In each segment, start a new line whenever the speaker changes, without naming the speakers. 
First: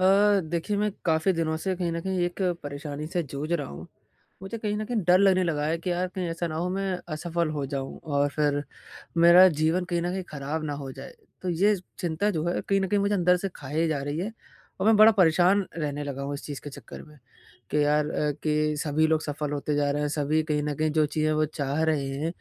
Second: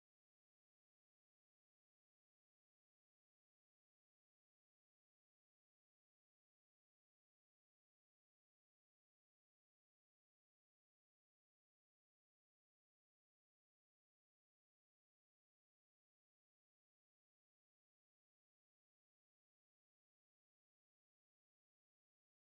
अ, देखिए मैं काफ़ी दिनों से कहीं न कहीं एक परेशानी से जूझ रहा हूँ। मुझे कहीं न कहीं डर लगने लगा है कि यार कहीं ऐसा ना हो मैं असफल हो जाऊँ और फिर मेरा जीवन कहीं न कहीं खराब ना हो जाए। तो ये चिंता जो है कहीं न कहीं मुझे अंदर से खाए जा रही है और मैं बड़ा परेशान रहने लगा हूँ इस चीज़ के चक्कर में कि यार अ, कि सभी लोग सफल होते जा रहे हैं सभी कहीं न कहीं जो चीज़ें वो चाह रहे हैं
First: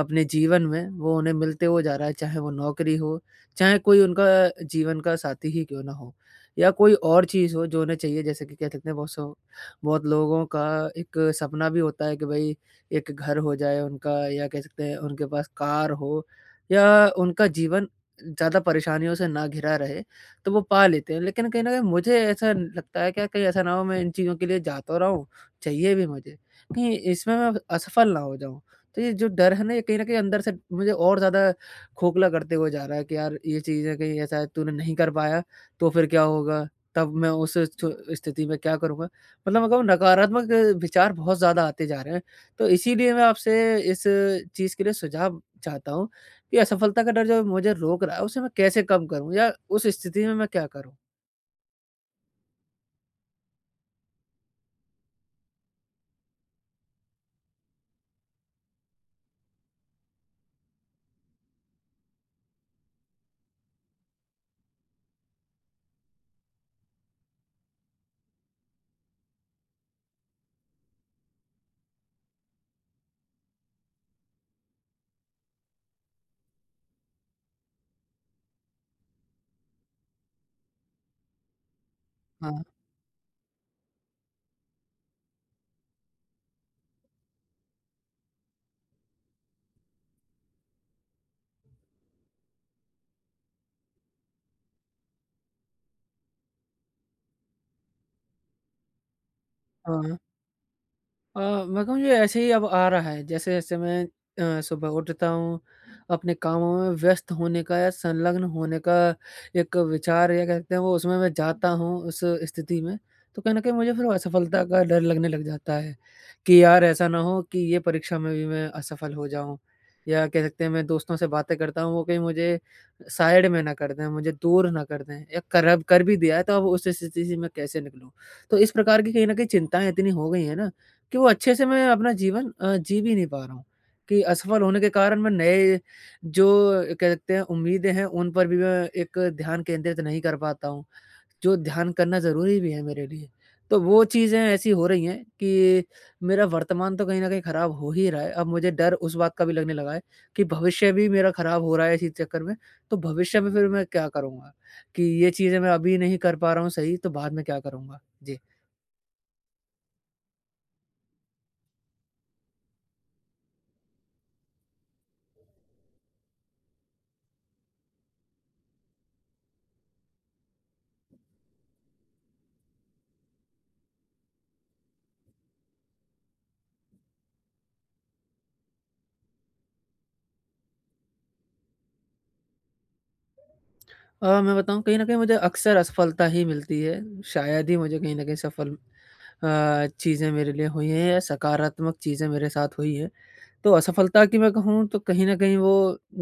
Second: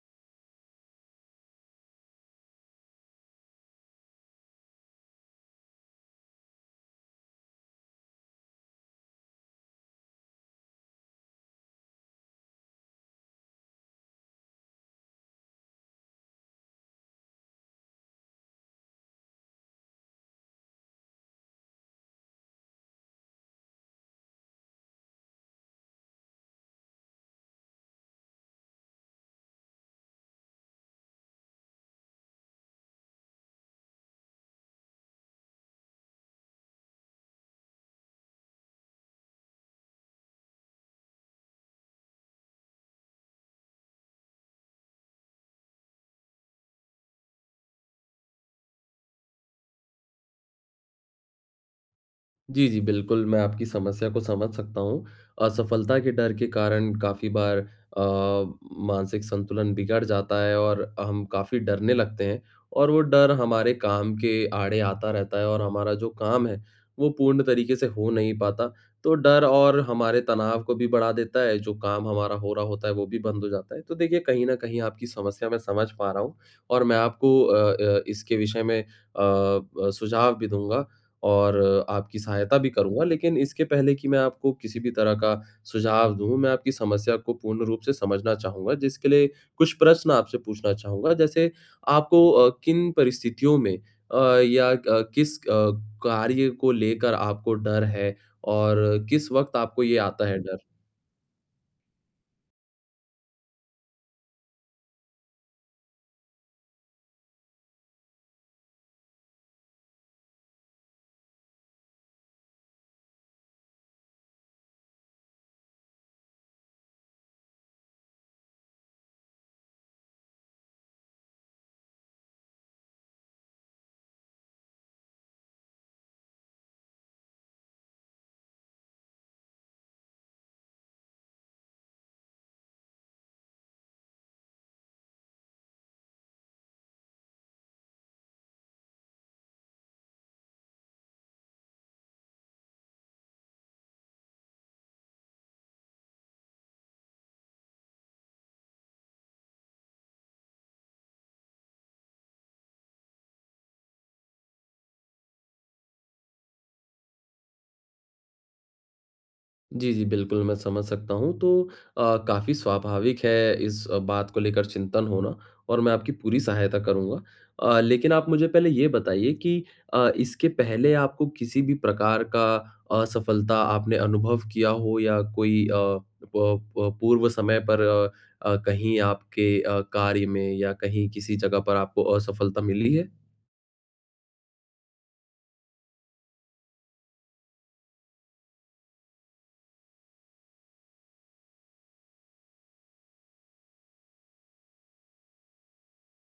अपने जीवन में, वो उन्हें मिलते हुए जा रहा है, चाहे वो नौकरी हो, चाहे कोई उनका जीवन का साथी ही क्यों ना हो। या कोई और चीज़ हो जो उन्हें चाहिए जैसे कि कह सकते हैं बहुत सौ बहुत लोगों का एक सपना भी होता है कि भाई एक घर हो जाए उनका या कह सकते हैं उनके पास कार हो या उनका जीवन ज़्यादा परेशानियों से ना घिरा रहे, तो वो पा लेते हैं लेकिन कहीं न कहीं मुझे ऐसा लगता है क्या कहीं ऐसा ना हो मैं इन चीज़ों के लिए जा तो रहा हूँ, चाहिए भी मुझे, कहीं इसमें मैं असफल ना हो जाऊँ। तो ये जो डर है ना ये कहीं न कहीं अंदर से मुझे और ज़्यादा खोखला करते हुए जा रहा है कि यार, ये चीज़ें कहीं ऐसा है तूने नहीं कर पाया तो फिर क्या होगा? तब मैं उस छ स्थिति में क्या करूँगा? मतलब अग वो नकारात्मक विचार बहुत ज़्यादा आते जा रहे हैं। तो इसीलिए मैं आपसे इस चीज़ के लिए सुझाव चाहता हूँ कि असफलता का डर जो मुझे रोक रहा है, उसे मैं कैसे कम करूँ या उस स्थिति में मैं क्या करूँ?
जी, जी, बिल्कुल मैं आपकी समस्या को समझ सकता हूँ। असफलता के डर के कारण काफ़ी बार अ, मानसिक संतुलन बिगड़ जाता है और अ, हम काफ़ी डरने लगते हैं और वो डर हमारे काम के आड़े आता रहता है और हमारा जो काम है, वो पूर्ण तरीके से हो नहीं पाता। तो डर और हमारे तनाव को भी बढ़ा देता है, जो काम हमारा हो रहा होता है, वो भी बंद हो जाता है। तो देखिए, कहीं न कहीं आपकी समस्या मैं समझ पा रहा हूँ और मैं आपको अ अ, इसके विषय में अ, ब सुझाव भी दूँगा और अ, आपकी
हाँ।
सहायता भी करूँगा। लेकिन इसके पहले कि मैं आपको किसी भी तरह का सुझाव दूँ, मैं आपकी समस्या को पूर्ण रूप से समझना चाहूँगा जिसके लिए कुछ प्रश्न आपसे पूछना चाहूँगा। जैसे आपको अ, किन परिस्थितियों में अ, या क किस अ, कार्य को लेकर आपको डर है और किस वक़्त आपको ये
हाँ।
आता है डर?
अ, मैं कहूँ ये ऐसे ही अब आ रहा है। जैसे-जैसे मैं अ, सुबह उठता हूँ, अपने कामों में व्यस्त होने का या संलग्न होने का एक विचार या कह सकते हैं वो उसमें मैं जाता हूँ उस स्थिति में। तो कहीं न कहीं मुझे फिर असफलता का डर लगने लग जाता है कि यार ऐसा ना हो कि ये परीक्षा में भी मैं असफल हो जाऊँ। या कह सकते हैं मैं दोस्तों से बातें करता हूँ वो कहीं मुझे साइड में ना कर दें, मुझे दूर ना कर दें या कर अब कर भी दिया है तो अब उस स्थिति से मैं कैसे निकलूँ? तो इस प्रकार की कहीं न कहीं चिंताएँ इतनी हो गई हैं ना कि वो अच्छे से मैं अपना जीवन अ, जी भी नहीं पा रहा हूँ कि असफल होने के कारण मैं नए जो कहते हैं उम्मीदें हैं। उन पर भी मैं एक ध्यान केंद्रित नहीं कर पाता हूँ, जो ध्यान करना ज़रूरी भी है मेरे लिए। तो वो चीज़ें ऐसी हो रही हैं कि मेरा वर्तमान तो कहीं न कहीं खराब हो ही रहा है। अब मुझे डर उस बात का भी लगने लगा है कि भविष्य भी मेरा खराब हो रहा है इसी चक्कर में। तो भविष्य में फ़िर मैं क्या करूँगा कि ये चीज़ें मैं अभी नहीं कर पा रहा हूँ सही तो बाद में क्या करूँगा? जी।
जी, जी। बिल्कुल, मैं समझ सकता हूँ। तो अ, काफ़ी स्वाभाविक है इस अ, बात को लेकर चिंतन होना और मैं आपकी पूरी सहायता करूँगा। अ, लेकिन आप मुझे पहले ये बताइए कि अ, इसके पहले आपको किसी भी प्रकार का असफलता आपने अनुभव किया हो? या कोई अ अ, प पूर्व समय पर अ, कहीं आपके अ, कार्य में या कहीं किसी जगह पर आपको असफलता मिली है?
अ, मैं बताऊँ कहीं न कहीं मुझे अक्सर असफलता ही मिलती है, शायद ही मुझे कहीं न कहीं सफल अ, चीज़ें मेरे लिए हुई हैं या सकारात्मक चीज़ें मेरे साथ हुई हैं। तो असफलता की मैं कहूँ तो कहीं न कहीं वो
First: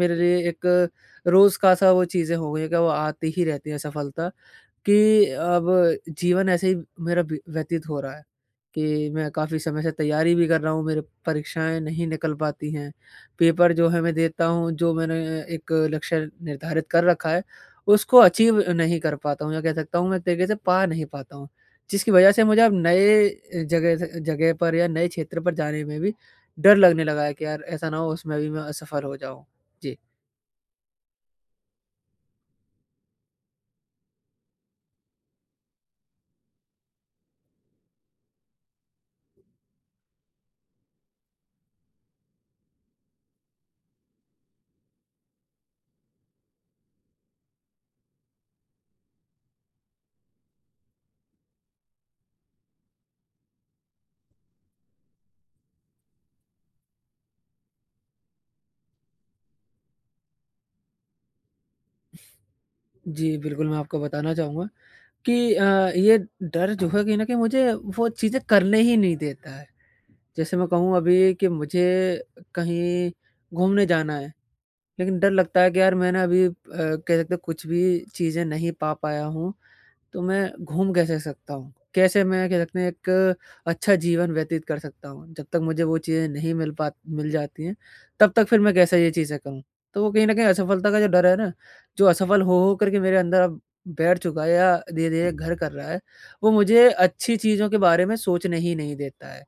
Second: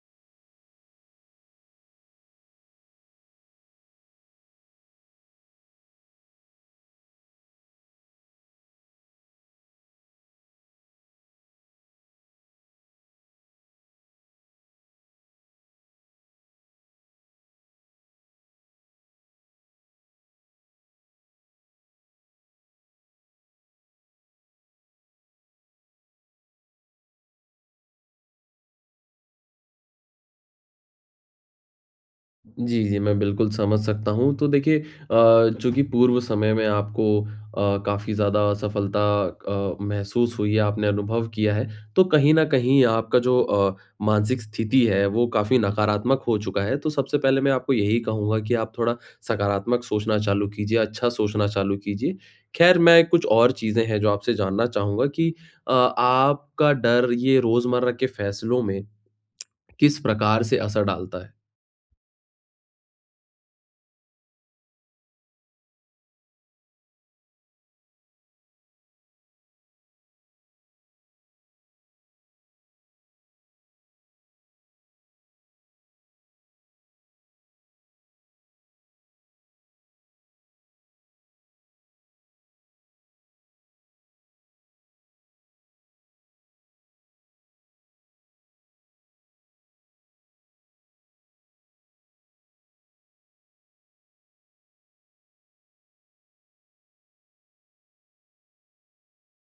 मेरे लिए एक रोज़ का सा वो चीज़ें हो गई हैं कि वो आती ही रहती है असफलता कि अब जीवन ऐसे ही मेरा बी व्यतीत हो रहा है कि मैं काफ़ी समय से तैयारी भी कर रहा हूँ मेरे परीक्षाएँ नहीं निकल पाती हैं। पेपर जो है मैं देता हूँ जो मैंने एक अ, लक्ष्य निर्धारित कर रखा है, उसको अचीव नहीं कर पाता हूँ या कह सकता हूँ मैं एक तरीके से पा नहीं पाता हूँ। जिसकी वजह से मुझे अब नए अ, जगह से जगह पर या नए क्षेत्र पर जाने में भी डर लगने लगा है कि यार ऐसा ना हो उसमें भी मैं असफल हो जाऊँ। जी।
जी, जी मैं बिल्कुल समझ सकता हूँ। तो देखिए अ, चूँकि पूर्व समय में आपको अ, काफ़ी ज़्यादा असफलता अ, महसूस हुई है, आपने अनुभव किया है। तो कहीं न कहीं आपका जो अ, मानसिक स्थिति है वो काफ़ी नकारात्मक हो चुका है। तो सबसे पहले मैं आपको यही कहूँगा कि आप थोड़ा सकारात्मक सोचना चालू कीजिए, अच्छा सोचना चालू कीजिए। ख़ैर, मैं कुछ और चीज़ें हैं जो आपसे जानना चाहूँगा कि अ, आपका डर ये रोज़मर्रा के फ़ैसलों में किस प्रकार से असर डालता है?
जी, बिल्कुल मैं आपको बताना चाहूँगा कि अ, ये डर जो है कहीं न कहीं मुझे वो चीज़ें करने ही नहीं देता है। जैसे मैं कहूँ अभी कि मुझे अ, कहीं घूमने जाना है लेकिन डर लगता है कि यार मैंने अभी अ, कह सकते हैं कुछ भी चीज़ें नहीं पा पाया हूँ। तो मैं घूम कैसे सकता हूँ, कैसे मैं कहते हैं एक अच्छा जीवन व्यतीत कर सकता हूँ। जब तक मुझे वो चीज़ें नहीं मिल पात मिल जाती हैं तब तक फ़िर मैं कैसे ये चीज़ें कहूँ। तो वो कहीं न कहीं असफलता का जो डर है ना जो असफल हो-हो करके मेरे अंदर अब बैठ चुका या धीरे-धीरे घर कर रहा है। वो मुझे अच्छी चीज़ों के बारे में सोचने हीं नहीं देता है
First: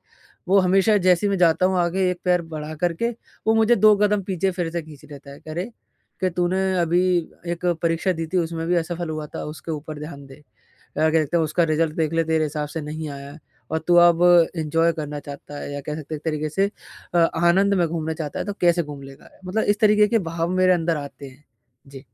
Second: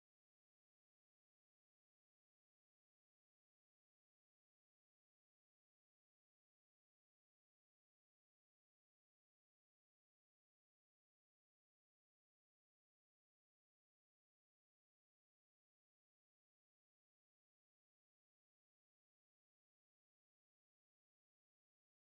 वो हमेशा जैसे मैं जाता हूँ आगे 1 पैर बढ़ा करके। वो मुझे 2 कदम पीछे फ़िर से खींच लेता है कि अरे कि तूने अभी अ, 1 परीक्षा दी थी उसमें भी असफल हुआ था उसके ऊपर ध्यान दे। अ, कह सकते हैं उसका रिज़ल्ट देख ले तेरे हिसाब से नहीं आया और तू अब एंजॉय करना चाहता है। या कह सकते हैं एक तरीक़े से अ, आनंद में घूमना चाहता है, तो कैसे घूम लेगा? मतलब इस तरीक़े के भाव मेरे अंदर आते हैं। जी।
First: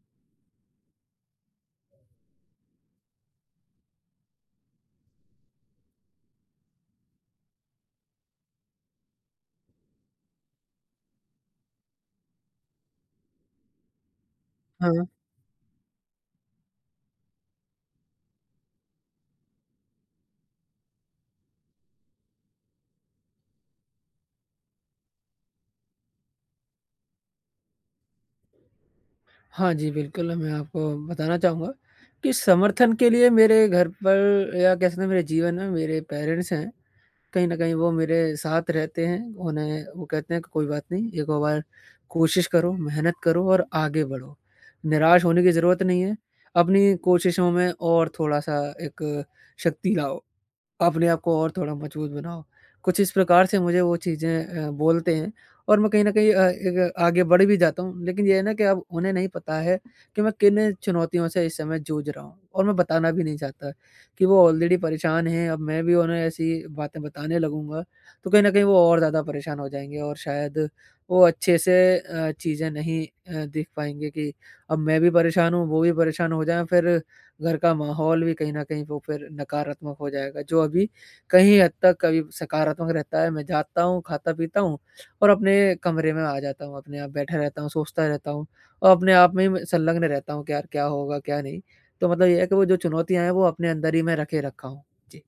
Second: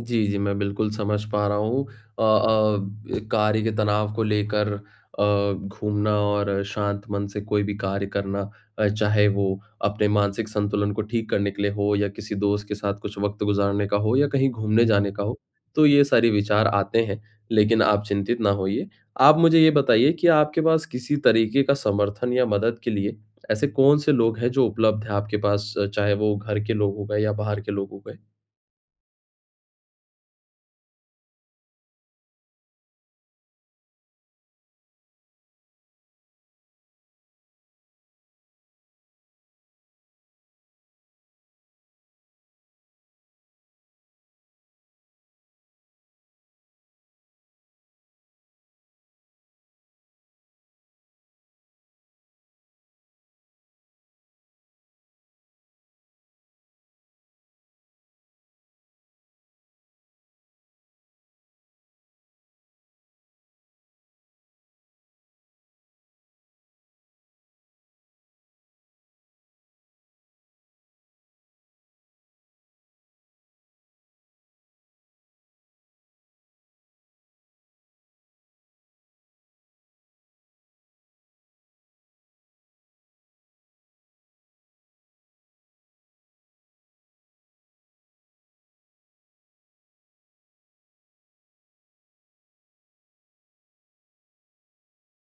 जी, जी, मैं बिल्कुल समझ पा रहा हूँ। अ अ, कार्य के तनाव को लेकर अ, घूमना और शांत मन से कोई भी कार्य करना अ, चाहे वो अपने मानसिक संतुलन को ठीक करने के लिए हो या किसी दोस्त के साथ कुछ वक़्त गुज़ारने का हो या कहीं घूमने
हाँ।
जाने का हो। तो ये सारी विचार आते हैं लेकिन आप चिंतित ना होइए, आप मुझे ये बताइए कि आपके पास किसी तरीके का समर्थन या मदद के लिए ऐसे कौन-से लोग हैं जो उपलब्ध हैं आपके पास चाहे, वो घर के लोगों हो गए या बाहर के लोगों हो गए?
हाँ, जी बिल्कुल, मैं आपको बताना चाहूँगा कि समर्थन के लिए मेरे घर पर या कह सकते हैं मेरे जीवन में मेरे पेरेंट्स हैं। कहीं न कहीं वो मेरे साथ रहते हैं। उन्हें वो कहते हैं कोई बात नहीं एक ओर बार कोशिश करो, मेहनत करो और आगे बढ़ो, निराश होने की ज़रूरत नहीं है, अपनी कोशिशों में और थोड़ा-सा एक शक्ति लाओ, अपने आप को और थोड़ा मजबूत बनाओ। कुछ इस प्रकार से मुझे वो चीज़ें अ, बोलते हैं और मैं कहीं न कहीं अ, एक आगे बढ़ भी जाता हूँ, लेकिन ये है ना कि अब उन्हें नहीं पता है कि मैं किन चुनौतियों से इस समय जूझ रहा हूँ और मैं बताना भी नहीं चाहता कि वो ऑलरेडी परेशान हैं, अब मैं भी उन्हें ऐसी बातें बताने लगूँगा, तो कहीं न कहीं वो और ज़्यादा परेशान हो जाएँगे और शायद वो अच्छे से अ, चीज़ें नहीं अ, देख पाएँगे कि अब मैं भी परेशान हूँ, वो भी परेशान हो जाएँ फिर घर का माहौल भी कहीं न कहीं वो फिर नकारात्मक हो जाएगा जो अभी कहीं हद तक कभी सकारात्मक रहता है। मैं जाता हूँ खाता-पीता हूँ और अपने कमरे में आ जाता हूँ अपने आप बैठा रहता हूँ, सोचता रहता हूँ और अपने आप में ही म संलग्न रहता हूँ कि यार क्या होगा क्या नहीं? तो मतलब ये है कि वो जो चुनौतियाँ हैं वो अपने अंदर ही मैं रखे रखा हूँ। जी।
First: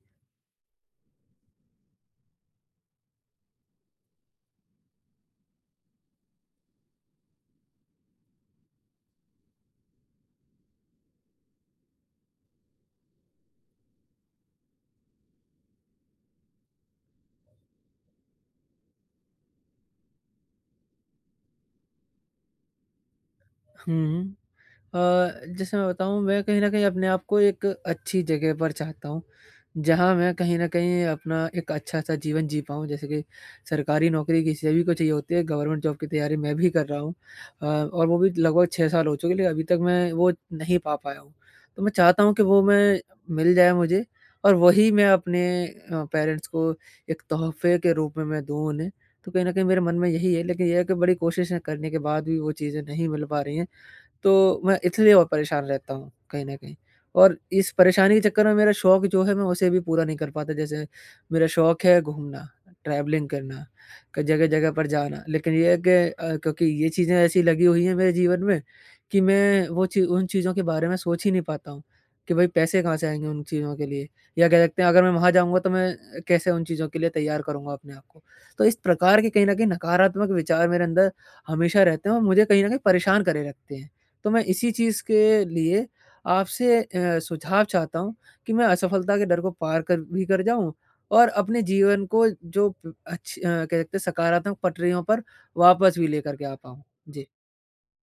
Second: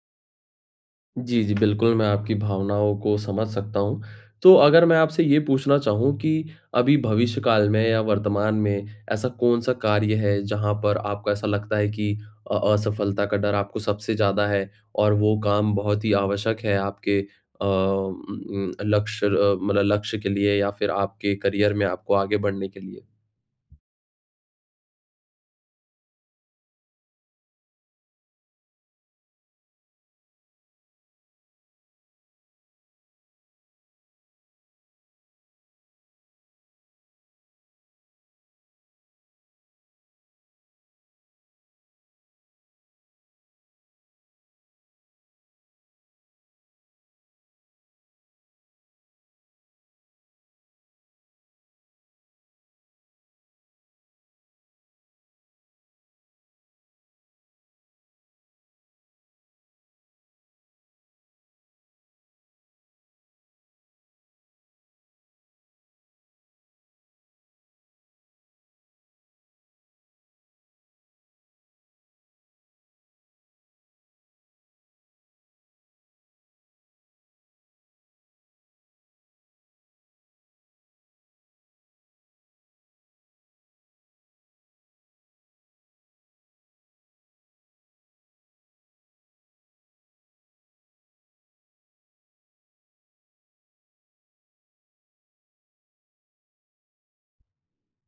जी, जी, बिल्कुल मैं आपकी भावनाओं को समझ सकता हूँ। तो अगर मैं आपसे ये पूछना चाहूँ कि अभी भविष्य काल में या वर्तमान में ऐसा कौन-सा कार्य है, जहाँ पर आपको ऐसा लगता है कि अ, असफलता का डर आपको सबसे ज़्यादा है और वो काम बहुत ही आवश्यक है आपके अ, उम, उम, लक्ष्य अ, मतलब लक्ष्य के लिए या फिर आपके करियर में आपको आगे बढ़ने के लिए?
हुँ। अ, जैसे मैं बताऊँ, मैं कहीं न कहीं अपने आप को एक अच्छी जगह पर चाहता हूँ, जहाँ मैं कहीं न कहीं अपना एक अच्छा-सा जीवन जी पाऊँ जैसे कि सरकारी नौकरी किसी सभी को चाहिए होती है, गवर्नमेंट जॉब की तैयारी मैं भी कर रहा हूँ अ, और वो भी लगभग 6 साल हो चुकी है ली अभी तक मैं वो नहीं पा पाया हूँ। तो मैं चाहता हूँ कि वो मैं मिल जाए मुझे और वही मैं अपने अ, पेरेंट्स को एक तोहफ़े के रूप में मैं दूँ उन्हें। तो कहीं न कहीं मेरे मन में यही है लेकिन ये है कि बड़ी कोशिश करने के बाद भी वो चीज़ें नहीं मिल पा रही हैं। तो मैं इसलिए और परेशान रहता हूँ कहीं न कहीं और इस परेशानी के चक्कर में मेरा शौक जो है मैं उसे भी पूरा नहीं कर पाता जैसे मेरा शौक है घूमना ट्रैवलिंग करना, क जगह-जगह पर जाना, लेकिन ये है कि अ, क्योंकि ये चीज़ें ऐसी लगी हुई हैं मेरे जीवन में कि मैं वो ची उन चीज़ों के बारे में सोच ही नहीं पाता हूँ कि भई पैसे कहाँ से आएँगे उन चीज़ों के लिए? या कह सकते हैं अगर मैं वहाँ जाऊँगा तो मैं अ, कैसे उन चीज़ों के लिए तैयार करूँगा अपने आप को? तो इस प्रकार के कहीं न कहीं नकारात्मक विचार मेरे अंदर हमेशा रहते हैं और मुझे कहीं न कहीं परेशान करे रखते हैं। तो मैं इसी चीज़ के लिए आपसे अ, सुझाव चाहता हूँ, कि मैं असफलता के डर को पार कर भी कर जाऊँ और अपने जीवन को जो प अच्छ अ, कह सकते हैं सकारात्मक पटरियों पर वापस भी लेकर के आ पाऊँ। जी।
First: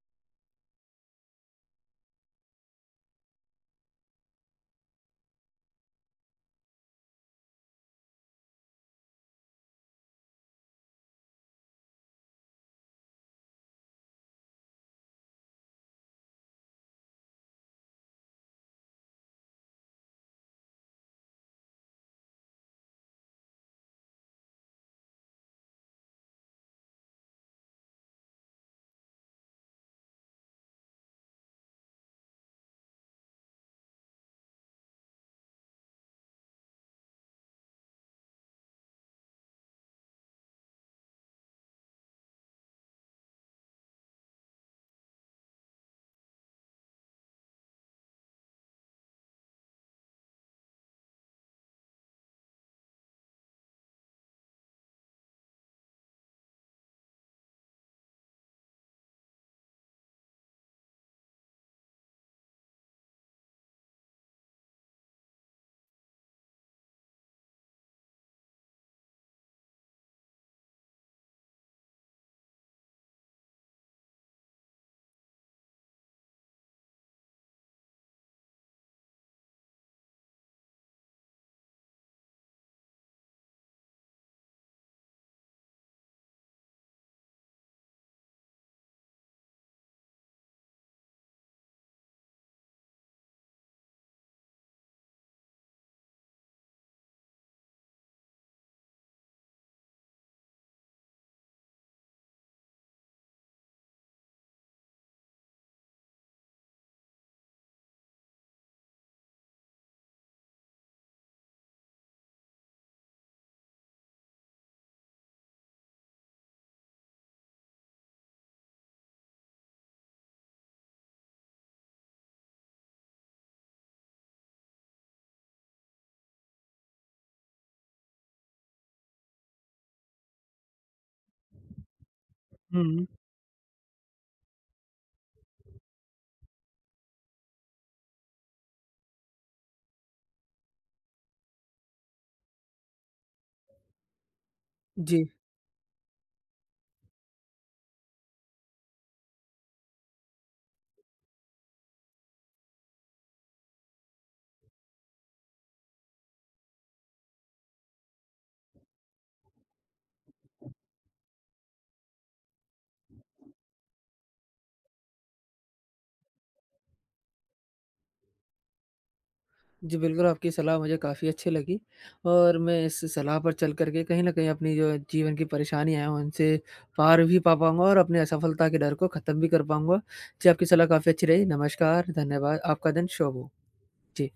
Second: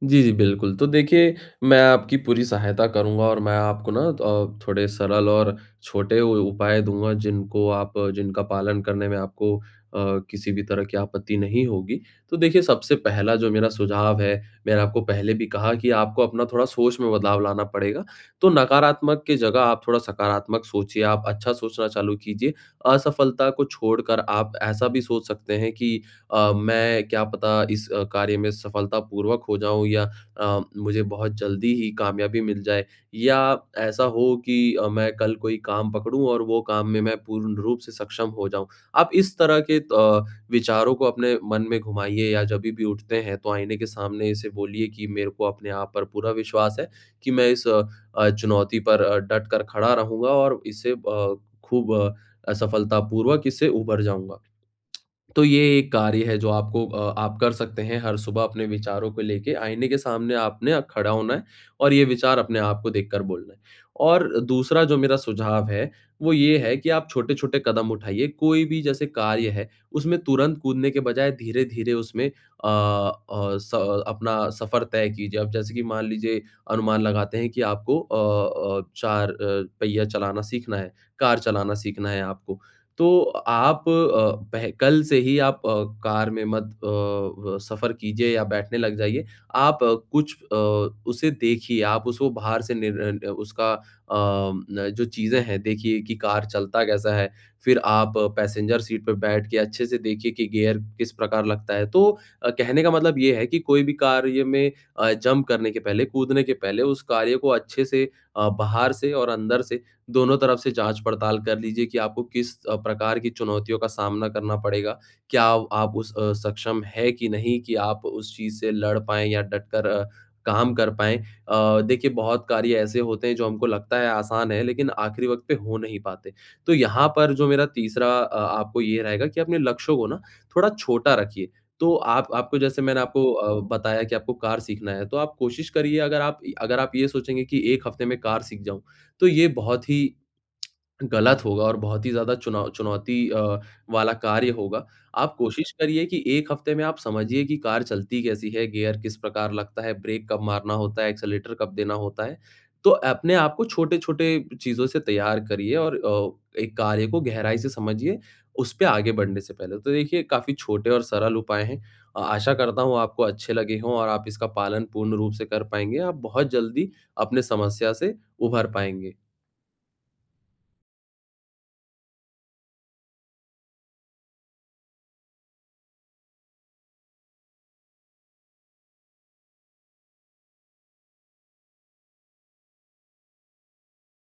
जी, जी, बिल्कुल, तो देखिए मैं आपकी पूरी सहायता करूँगा और मैं आपको ना द अ, थोड़े सरल और छोटे उ उपाय दूँगा जिनको आप जिनका पालन करने में आपको अ, किसी भी तरह की आपत्ति नहीं होगी। तो देखिए सबसे पहला जो मेरा सुझाव है, मैंने आपको पहले भी कहा कि आपको अपना थोड़ा सोच में बदलाव लाना पड़ेगा। तो नकारात्मक के जगह आप थोड़ा सकारात्मक सोचिए आप अच्छा सोचना चालू कीजिए, असफलता को छोड़कर आप ऐसा भी सोच सकते हैं कि अ, मैं क्या पता इस अ, कार्य में सफलतापूर्वक हो जाऊँ या अ, मुझे बहुत जल्दी ही कामयाबी मिल जाए या ऐसा हो कि अ, मैं कल कोई काम पकड़ूँ और वो काम में मैं पूर्ण रूप से सक्षम हो जाऊँ, आप इस तरह के अ, विचारों को अपने मन में घुमाइए या जब भी भी उठते हैं तो आईने के सामने इसे बोलिए कि मेरे को अपने आप पर पूरा विश्वास है, कि मैं इस अ अ, चुनौती पर अ, डट कर खड़ा रहूँगा और इसे अ, खूब असफलतापूर्वक इससे उभर जाऊँगा। तो ये एक कार्य है जो आपको अ, आप कर सकते हैं हर सुबह अपने विचारों को लेके आइने के सामने आपने अ, खड़ा होना है और ये विचार अपने आप को देखकर बोलना है। और दूसरा जो मेरा सुझाव है वो ये है कि आप छोटे-छोटे कदम उठाइए कोई भी जैसे कार्य है, उसमें तुरंत कूदने के बजाय धीरे-धीरे उसमें अ अ, स अपना सफर तय कीजिए अब जैसे कि मान लीजिए अनुमान लगाते हैं कि आपको अ अ, 4 अ, पहिया चलाना सीखना है, कार चलाना सीखना है आपको। तो आप अ, पह कल से ही आप अ, कार में मत अ, व सफ़र कीजिए या बैठने लग जाइए, आप कुछ अ, उसे देखिए आप उसको बाहर से निर अ, न उसका अ, न जो चीज़ें हैं देखिए कि कार चलता कैसा है? फिर आप पैसेंजर सीट पर बैठ के अच्छे से देखिए कि गियर किस प्रकार लगता है तो अ, कहने का मतलब ये है कि कोई भी कार्य में अ, जंप करने के पहले, कूदने के पहले उस कार्य को अच्छे से अ, बाहर से और अंदर से दोनों तरफ से जाँच-पड़ताल कर लीजिए कि आपको किस अ, प्रकार की चुनौतियों का सामना करना पड़ेगा? क्या आप उस अ, सक्षम है कि नहीं कि आप उस चीज़ से लड़ पाएँ या डटकर अ, काम कर पाएँ? अ, देखिए बहुत कार्य ऐसे होते हैं जो हमको लगता है आसान है लेकिन आखिरी वक़्त पे हो नहीं पाते। तो यहाँ पर जो मेरा तीसरा अ, आपको ये रहेगा कि अपने लक्ष्य को ना थोड़ा छोटा रखिए। तो आप आपको जैसे मैंने
हुँ।
आपको अ, बताया कि आपको कार सीखना है, तो आप कोशिश करिए अगर आप य अगर आप ये सोचेंगे कि 1 हफ़्ते में कार सीख जाऊँ, तो ये बहुत ही गलत होगा और बहुत ही ज़्यादा चुनौ चुनौती अ, वाला कार्य होगा।
जी।
आप कोशिश करिए कि 1 हफ्ते में आप समझिए कि कार चलती कैसी है? गियर किस प्रकार लगता है? ब्रेक कब मारना होता है? एक्सेलेरेटर कब देना होता है? तो अपने आप को छोटे-छोटे चीज़ों से तैयार करिए और अ, एक कार्य को गहराई से समझिए, उस पे आगे बढ़ने से पहले। तो देखिए काफ़ी छोटे और सरल उपाय हैं अ, आशा करता हूँ वो आपको अच्छे लगे हों और आप इसका पालन पूर्ण रूप से कर पाएँगे, आप बहुत जल्दी अपनी समस्या से उभर पाएँगे।
जी, बिल्कुल आपकी सलाह मुझे काफ़ी अच्छी लगी और मैं इस सलाह पर चल कर के कहीं न कहीं अपनी जो है जीवन की परेशानी है उनसे पार भी पा पाऊँगा और अपने असफलता के डर को ख़त्म भी कर पाऊँगा। जी, आपकी सलाह काफ़ी अच्छी रही, नमस्कार, धन्यवाद, आपका दिन शुभ हो। जी।